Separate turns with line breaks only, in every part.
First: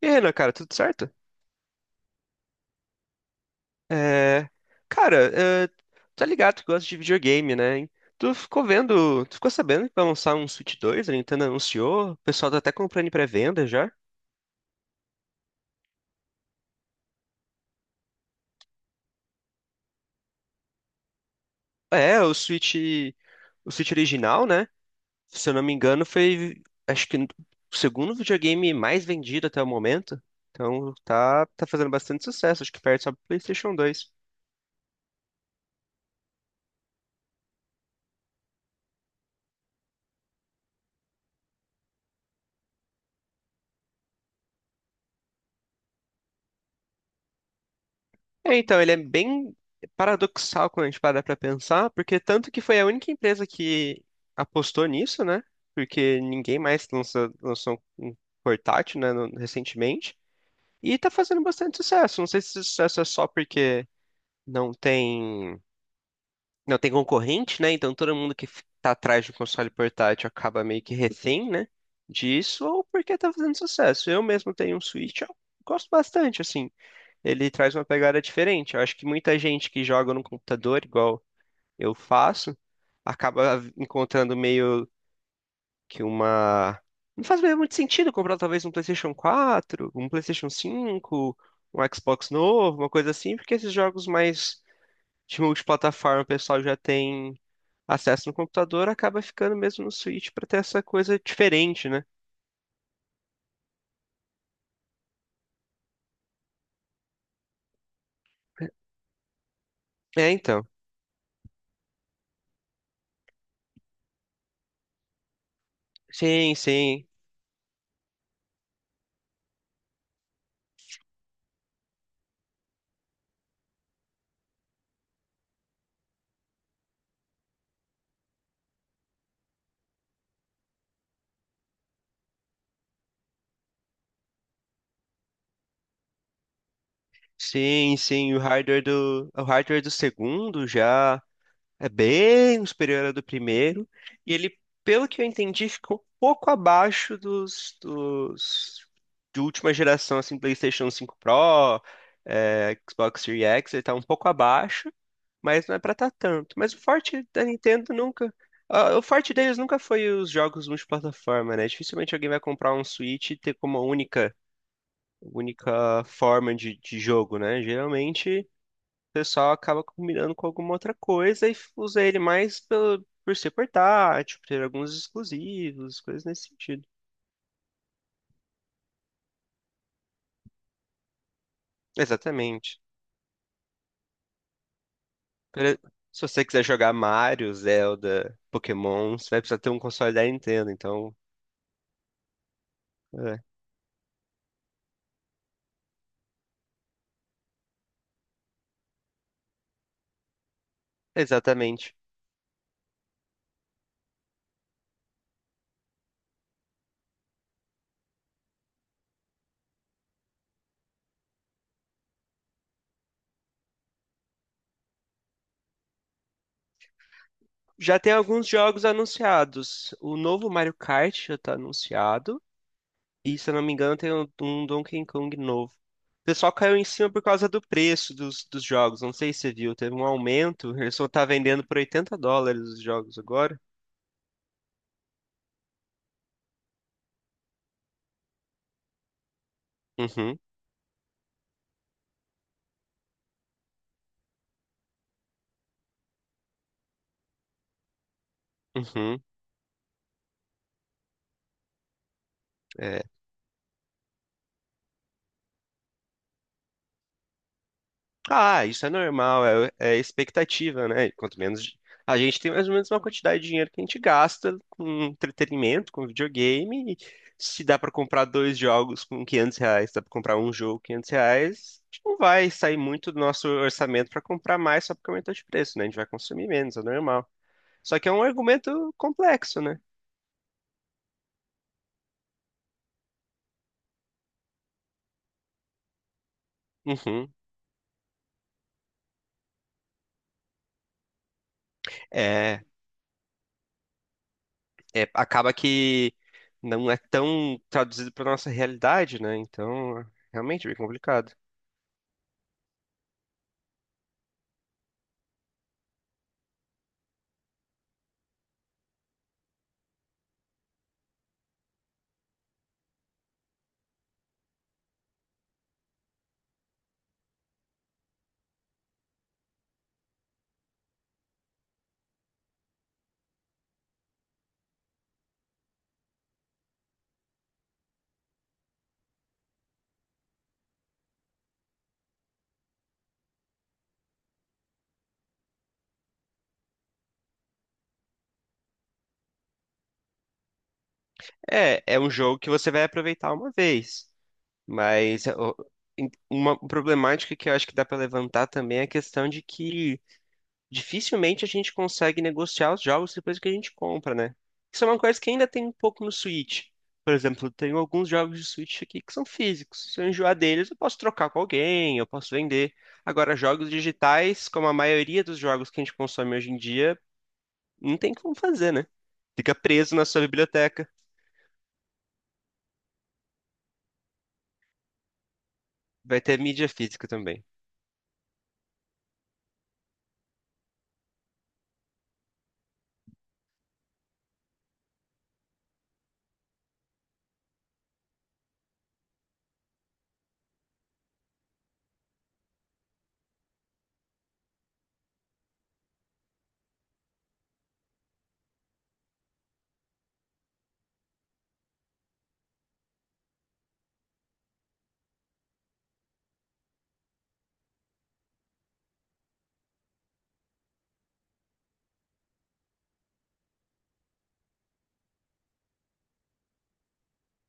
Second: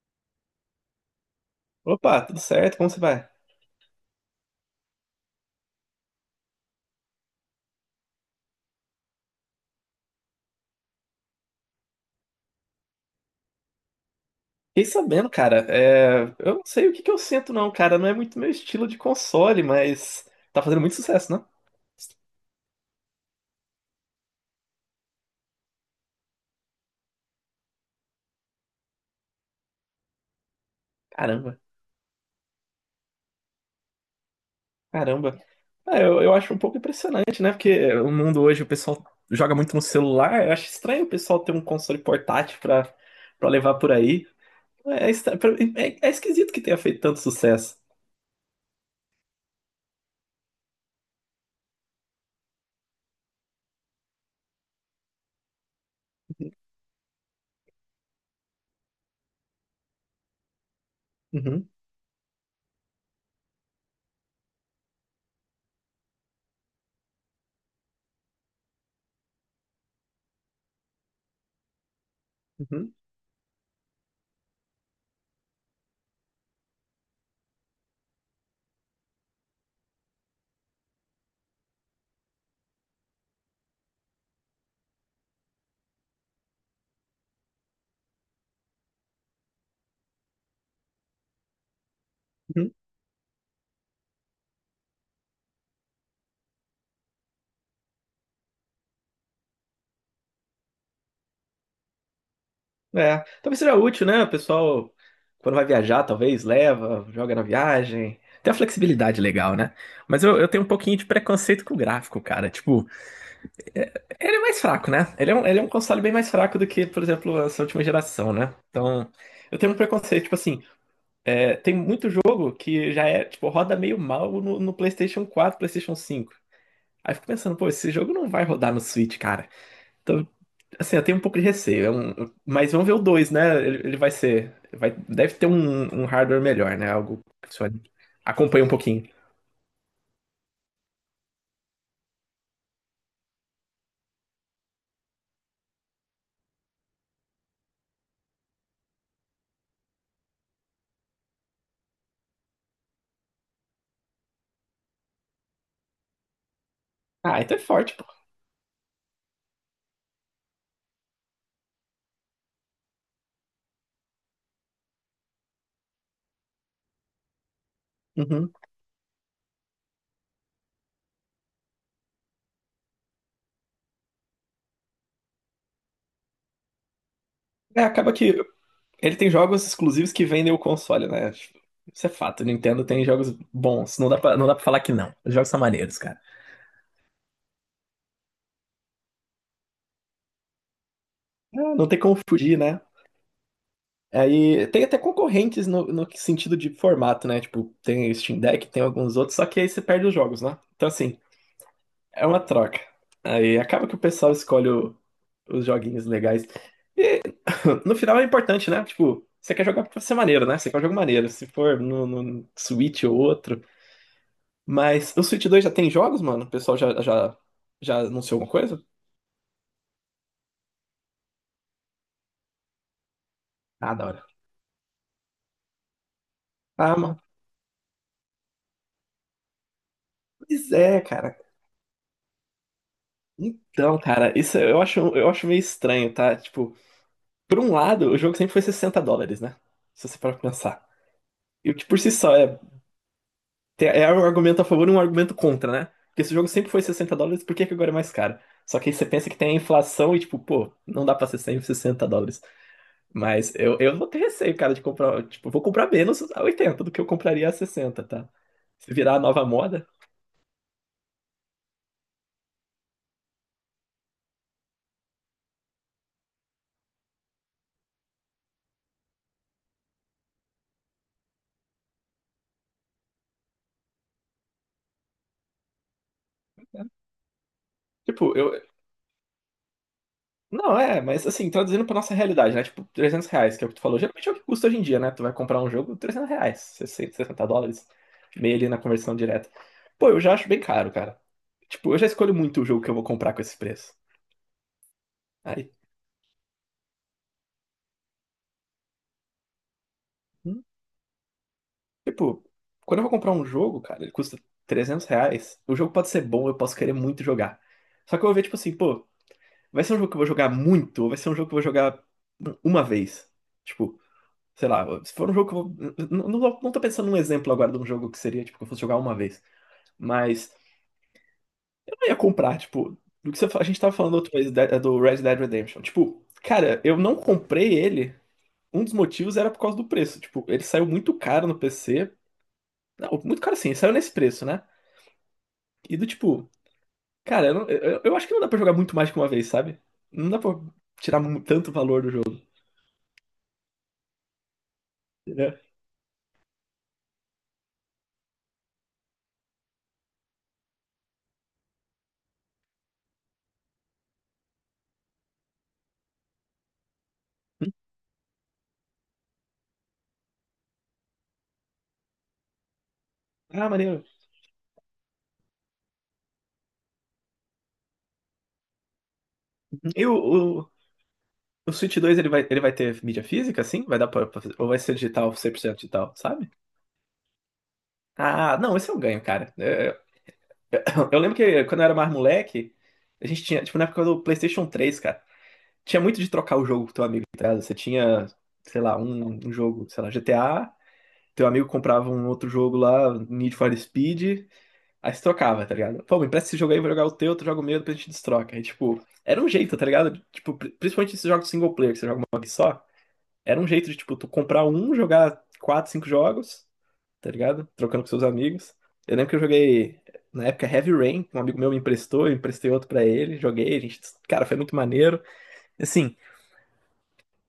E aí, Renan, cara, tudo certo?
Opa, tudo certo? Como você vai?
É... Cara, é... tá ligado que gosta de videogame, né? Hein? Tu ficou sabendo que vai lançar um Switch 2? A Nintendo anunciou, o pessoal tá até comprando em pré-venda já.
Fiquei sabendo, cara. Eu não sei o que que eu sinto, não, cara. Não é muito meu estilo de console, mas tá fazendo muito sucesso, né?
É, o Switch original, né? Se eu não me engano, foi, acho que o segundo videogame mais vendido até o momento. Então tá,
Caramba,
tá fazendo bastante sucesso, acho que perde só pro PlayStation dois.
caramba. Ah, eu acho um pouco impressionante, né? Porque o mundo hoje, o pessoal joga muito no celular. Eu acho estranho o pessoal ter um console portátil pra levar por aí. É, é estra- pra- é esquisito que tenha feito tanto sucesso.
É, então, ele é bem paradoxal quando a gente para pra pensar, porque tanto que foi a única empresa que apostou nisso, né? Porque ninguém mais lançou um portátil, né, recentemente. E tá fazendo
Uhum,
bastante sucesso. Não sei se esse sucesso é só porque não tem, não tem concorrente, né? Então todo mundo que tá atrás de um console portátil acaba meio que refém, né? Disso, ou
uhum.
porque tá fazendo sucesso. Eu mesmo tenho um Switch, eu gosto bastante, assim, ele traz uma pegada diferente. Eu acho que muita gente que joga no computador, igual eu faço, acaba encontrando meio que uma. Não faz meio muito sentido comprar talvez um PlayStation quatro, um PlayStation cinco, um Xbox
Uhum.
novo, uma coisa assim, porque esses jogos mais de multiplataforma o pessoal já tem acesso no computador, acaba ficando mesmo no Switch para ter essa coisa diferente, né?
É, talvez seja útil, né? O pessoal, quando vai viajar, talvez leva, joga na viagem. Tem a flexibilidade legal, né? Mas
É,
eu tenho
então.
um pouquinho de preconceito com o gráfico, cara. Tipo, ele é mais fraco, né? Ele é um console bem mais
Sim,
fraco do que, por
sim.
exemplo, essa última geração, né? Então, eu tenho um preconceito. Tipo assim, tem muito jogo que já é, tipo, roda meio mal no PlayStation 4, PlayStation 5. Aí eu fico pensando, pô, esse jogo não vai rodar no Switch, cara. Então, assim, eu tenho um pouco de receio. Mas vamos ver o dois, né? Ele vai ser. Deve ter um hardware melhor, né? Algo que só
Sim, sim,
acompanha um pouquinho.
o hardware do segundo já é bem superior ao do primeiro. E ele, pelo que eu entendi, ficou um pouco abaixo dos de última geração, assim, PlayStation cinco Pro, Xbox Series X, ele tá um pouco abaixo, mas não é pra tá tanto. Mas o forte
Ah,
da
então é
Nintendo
forte, pô.
nunca. O forte deles nunca foi os jogos multiplataforma, né? Dificilmente alguém vai comprar um Switch e ter como única forma de jogo, né? Geralmente o
Uhum.
pessoal acaba combinando com alguma outra coisa e usa ele mais pelo, por ser portátil, por ter alguns exclusivos, coisas nesse sentido.
É, acaba que ele tem jogos exclusivos que vendem o console, né? Tipo, isso é fato. O
Exatamente.
Nintendo tem jogos bons. Não dá pra falar que não. Os jogos são
Pra-
maneiros, cara.
Se você quiser jogar Mario, Zelda, Pokémon, você vai precisar ter um console da Nintendo, então.
Ah, não tem como fugir, né?
É,
Aí tem até concorrentes no sentido de formato, né? Tipo, tem o Steam Deck, tem alguns outros, só que aí você perde os jogos, né? Então, assim.
exatamente.
É uma troca. Aí acaba que o pessoal escolhe os joguinhos legais. No final é importante, né? Tipo, você quer jogar pra ser maneiro, né? Você quer um jogo maneiro. Se for no Switch ou outro. Mas o Switch 2 já tem jogos, mano? O pessoal já, já,
Já
já
tem
anunciou
alguns
alguma
jogos
coisa?
anunciados. O novo Mario Kart já tá anunciado. E se eu não me
Ah,
engano,
da
tem
hora.
um Donkey Kong novo. O pessoal caiu em
Ah,
cima por
mano.
causa do preço dos jogos. Não sei se você viu, teve um
Pois
aumento. Ele
é,
só tá
cara.
vendendo por 80 dólares os jogos agora.
Então, cara, isso eu acho meio estranho, tá? Tipo, por um lado, o jogo sempre foi US$ 60, né? Se você parar
Uhum,
pra pensar. E o que por si só é. É um argumento a favor e um argumento contra, né? Porque esse jogo sempre foi US$ 60, por que que agora é mais caro? Só que aí você
uhum.
pensa que tem a inflação e, tipo, pô, não dá pra ser 100, US$ 60.
É,
Mas eu vou ter receio, cara, de comprar. Tipo, eu vou comprar menos a 80 do que eu compraria a 60, tá?
Ah, isso é
Se virar a nova
normal,
moda,
é expectativa, né? Quanto menos a gente tem mais ou menos uma quantidade de dinheiro que a gente gasta com entretenimento, com videogame. E se dá pra comprar dois jogos com R$ 500, dá pra comprar um jogo com R$ 500, a gente não vai sair muito do nosso orçamento pra comprar mais só porque aumentou de preço, né? A gente vai consumir menos, é
né?
normal. Só que é um
Tipo, eu,
argumento complexo, né?
Não, mas assim, traduzindo pra nossa realidade, né? Tipo, R$ 300, que é o que tu falou. Geralmente é o que custa hoje em dia, né? Tu vai comprar um jogo, R$ 300, sessenta,
Uhum.
US$ 60, meio ali na conversão direta. Pô, eu já acho bem caro, cara. Tipo, eu já escolho muito
É,
o jogo que eu vou comprar com esse preço.
acaba
Aí,
que não é tão traduzido para nossa realidade, né? Então,
hum,
realmente é bem complicado.
tipo, quando eu vou comprar um jogo, cara, ele custa R$ 300. O jogo pode ser bom, eu posso querer muito jogar. Só que eu vou ver, tipo assim, pô, vai ser um jogo que eu vou jogar muito ou vai ser um jogo que eu vou jogar uma vez? Tipo, sei lá, se for um jogo que eu vou. Não, não, não tô pensando num exemplo agora de um jogo que seria, tipo, que eu fosse jogar uma vez. Mas eu não ia comprar, tipo, do que você, a gente tava falando outra vez do Red Dead Redemption. Tipo, cara, eu não comprei ele. Um dos motivos era por causa do preço. Tipo, ele saiu muito caro no PC. Não, muito caro assim, ele saiu nesse preço, né? E do tipo, cara, eu acho que não dá pra jogar muito mais que uma vez, sabe? Não dá pra tirar tanto
É, é
valor
um
do
jogo
jogo,
que você vai aproveitar uma vez, mas ó,
entendeu?
uma problemática que eu acho que dá pra levantar também é a questão de que dificilmente a gente consegue negociar os jogos depois que a gente compra, né? Isso é uma coisa que ainda tem um pouco no Switch. Por exemplo, tem alguns jogos de Switch aqui que são físicos. Se eu enjoar deles, eu posso trocar com alguém, eu posso vender. Agora,
Ah,
jogos
maneiro.
digitais, como a maioria dos jogos que a gente consome hoje em dia, não tem como fazer, né? Fica preso na sua
Eu,
biblioteca.
O Switch 2 ele vai, ter mídia física, assim? Vai dar pra ou vai ser digital, 100% digital,
Vai ter
sabe?
mídia física também.
Ah, não, esse é um ganho, cara. É, eu lembro que quando eu era mais moleque, a gente tinha, tipo, na época do PlayStation 3, cara, tinha muito de trocar o jogo com teu amigo, tá ligado? Você tinha, sei lá, um jogo, sei lá, GTA, teu amigo comprava um outro jogo lá, Need for Speed, aí se trocava, tá ligado? Pô, me empresta esse jogo aí, vou jogar o teu, tu joga o meu, depois a gente destroca. Aí, tipo, era um jeito, tá ligado? Tipo, principalmente esses jogos single player, que você joga uma vez só. Era um jeito de, tipo, tu comprar um, jogar quatro, cinco jogos, tá ligado? Trocando com seus amigos. Eu lembro que eu joguei, na época, Heavy Rain, que um amigo meu me emprestou, eu emprestei outro pra ele, joguei, a gente, cara, foi muito maneiro. Assim,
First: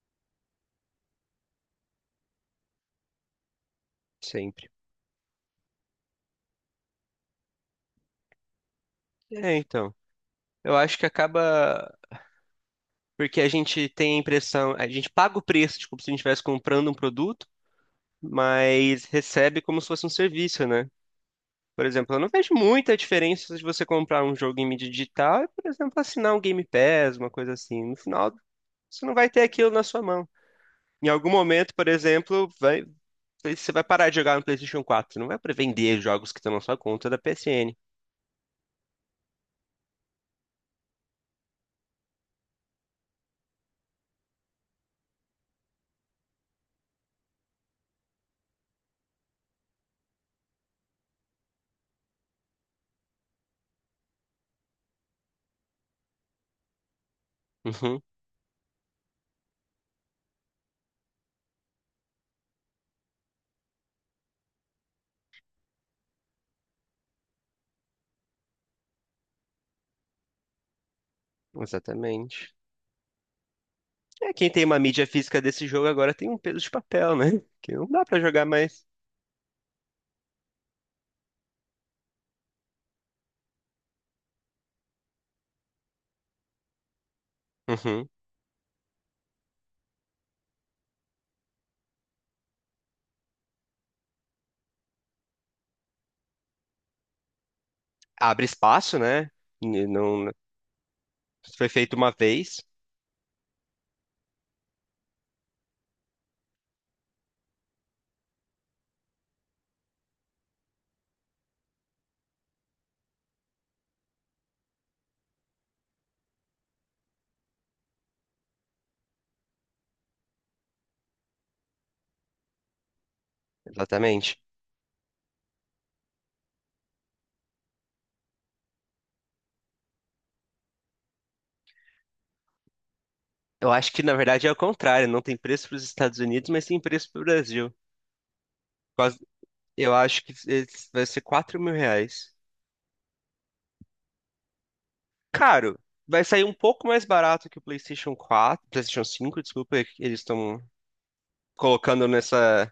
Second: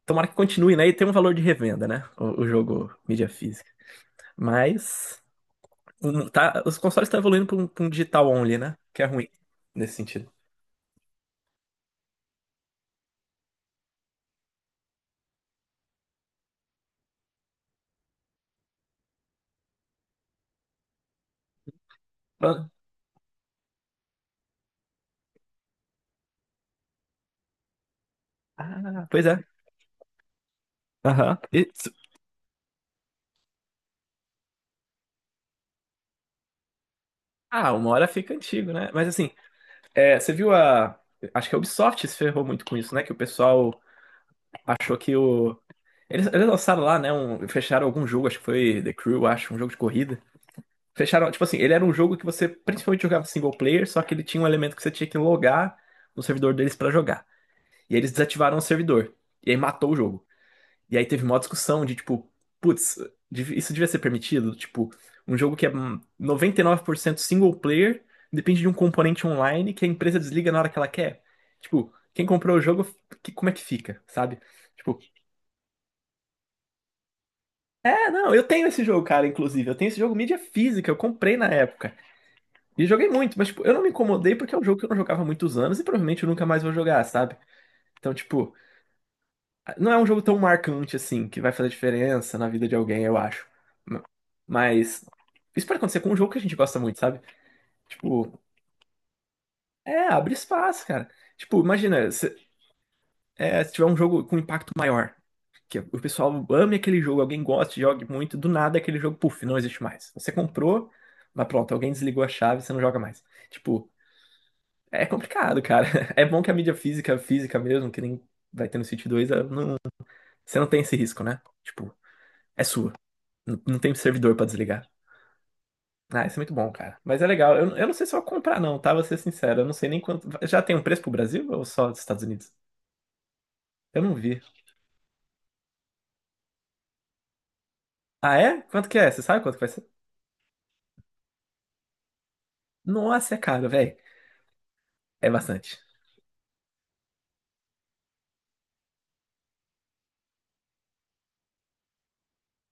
tomara que continue, né? E tem um valor de revenda, né? O jogo mídia física.
Sempre.
Mas, tá, os consoles estão evoluindo pra um digital only, né? Que é ruim,
É, então.
nesse sentido.
Eu acho que acaba porque a gente tem a impressão, a gente paga o preço, tipo, se a gente estivesse comprando um produto, mas recebe como se fosse um serviço, né? Por exemplo, eu não vejo muita diferença de você comprar um jogo em mídia digital e, por exemplo, assinar um Game Pass, uma coisa assim. No final, você
Ah,
não
pois
vai ter
é.
aquilo na sua mão. Em algum
Aham.
momento, por exemplo, você vai parar de jogar no PlayStation 4. Não vai para vender jogos que estão na sua conta da
Ah,
PSN.
uma hora fica antigo, né? Mas assim, você viu a. Acho que a Ubisoft se ferrou muito com isso, né? Que o pessoal achou que o. Eles lançaram lá, né? Fecharam algum jogo, acho que foi The Crew, acho, um jogo de corrida. Fecharam, tipo assim, ele era um jogo que você principalmente jogava single player, só que ele tinha um elemento que você tinha que logar no servidor deles pra jogar. E aí
Uhum,
eles desativaram o servidor. E aí matou o jogo. E aí teve uma discussão de tipo, putz, isso devia ser permitido? Tipo, um jogo que é 99% single player depende de um componente online que a empresa desliga na hora que ela quer. Tipo, quem
exatamente.
comprou o jogo, como é que fica,
É,
sabe?
quem tem uma
Tipo,
mídia física desse jogo agora tem um peso de papel, né? Que não dá pra
não, eu
jogar
tenho esse
mais.
jogo, cara, inclusive. Eu tenho esse jogo mídia física, eu comprei na época. E joguei muito, mas tipo, eu não me incomodei porque é um jogo que eu não jogava há muitos anos e provavelmente eu nunca mais vou jogar, sabe?
Uhum.
Então, tipo, não é um jogo tão marcante assim, que vai fazer diferença na vida de alguém, eu acho. Mas isso pode acontecer com um jogo que a gente gosta muito, sabe? Tipo,
Abre espaço, né? E não
abre espaço, cara. Tipo,
foi feito uma
imagina, se,
vez,
é, se tiver um jogo com impacto maior, que o pessoal ame aquele jogo, alguém goste, jogue muito, do nada aquele jogo, puf, não existe mais. Você comprou, mas pronto, alguém desligou a chave, você não joga mais. Tipo, é complicado, cara. É bom que a mídia física, física mesmo, que nem vai ter no City 2, ela não, você não tem esse risco, né? Tipo, é sua. Não tem servidor
exatamente.
pra desligar. Ah, isso é muito bom, cara. Mas é legal. Eu não sei se eu vou comprar, não, tá? Vou ser sincero. Eu não sei nem quanto. Já tem um preço pro Brasil ou só dos Estados Unidos?
Eu acho que
Eu
na
não vi.
verdade é o contrário, não tem preço para os Estados Unidos, mas tem preço para o Brasil.
Ah, é? Quanto que é? Você
Quase-
sabe quanto que vai ser?
Eu acho que esse vai ser R$ 4.000.
Nossa, é caro, velho. É
Caro,
bastante.
vai sair um pouco mais barato que o PlayStation 4, PlayStation 5, desculpa, é que eles estão colocando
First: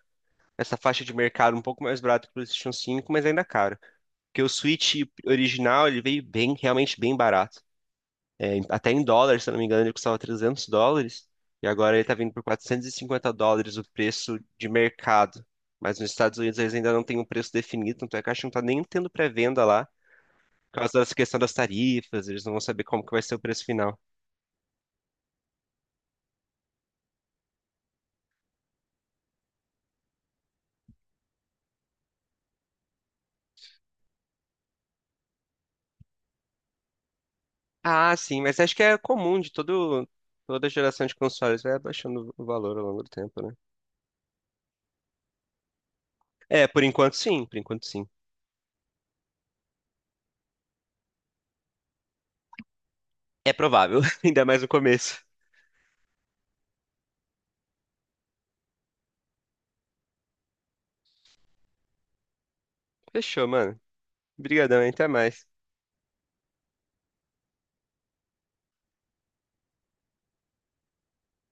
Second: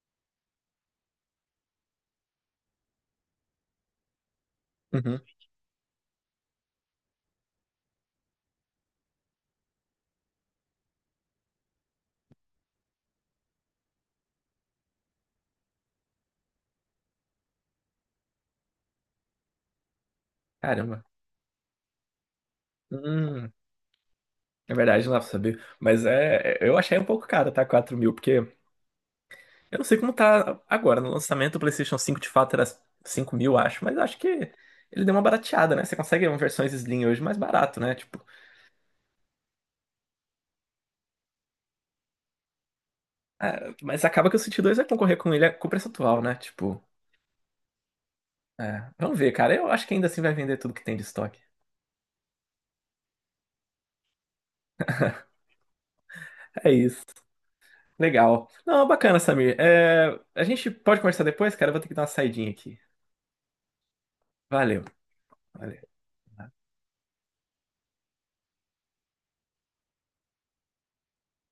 nessa faixa de mercado um pouco mais barato que o PlayStation 5, mas ainda é caro. Porque o Switch
Uhum.
original, ele veio bem, realmente bem barato. É, até em dólares, se eu não me engano, ele custava US$ 300. E agora ele tá vindo por US$ 450 o preço de mercado. Mas nos Estados Unidos eles ainda não têm um preço definido, tanto é que a Caixa não tá nem tendo pré-venda lá. Por causa
Caramba.
dessa questão das tarifas, eles não vão saber como que vai ser o
Hum,
preço final.
é verdade, não dá pra saber. Mas eu achei um pouco caro, tá? 4.000, porque eu não sei como tá agora. No lançamento, o PlayStation 5, de fato era 5.000, acho. Mas acho que ele deu uma barateada, né? Você consegue versões Slim hoje mais barato, né?
Ah,
Tipo,
sim, mas acho que é comum de todo, toda geração de consoles, vai abaixando o valor ao longo do tempo, né?
Mas acaba que o City 2 vai concorrer com ele com preço atual, né?
É,
Tipo,
por enquanto sim, por enquanto sim.
vamos ver, cara. Eu acho que ainda assim vai vender tudo que tem de estoque.
É provável, ainda mais no começo.
É isso. Legal. Não, bacana, Samir. A gente pode conversar depois, cara. Eu vou ter que dar uma saidinha aqui.
Fechou, mano. Obrigadão,
Valeu.
hein? Até mais.
Valeu.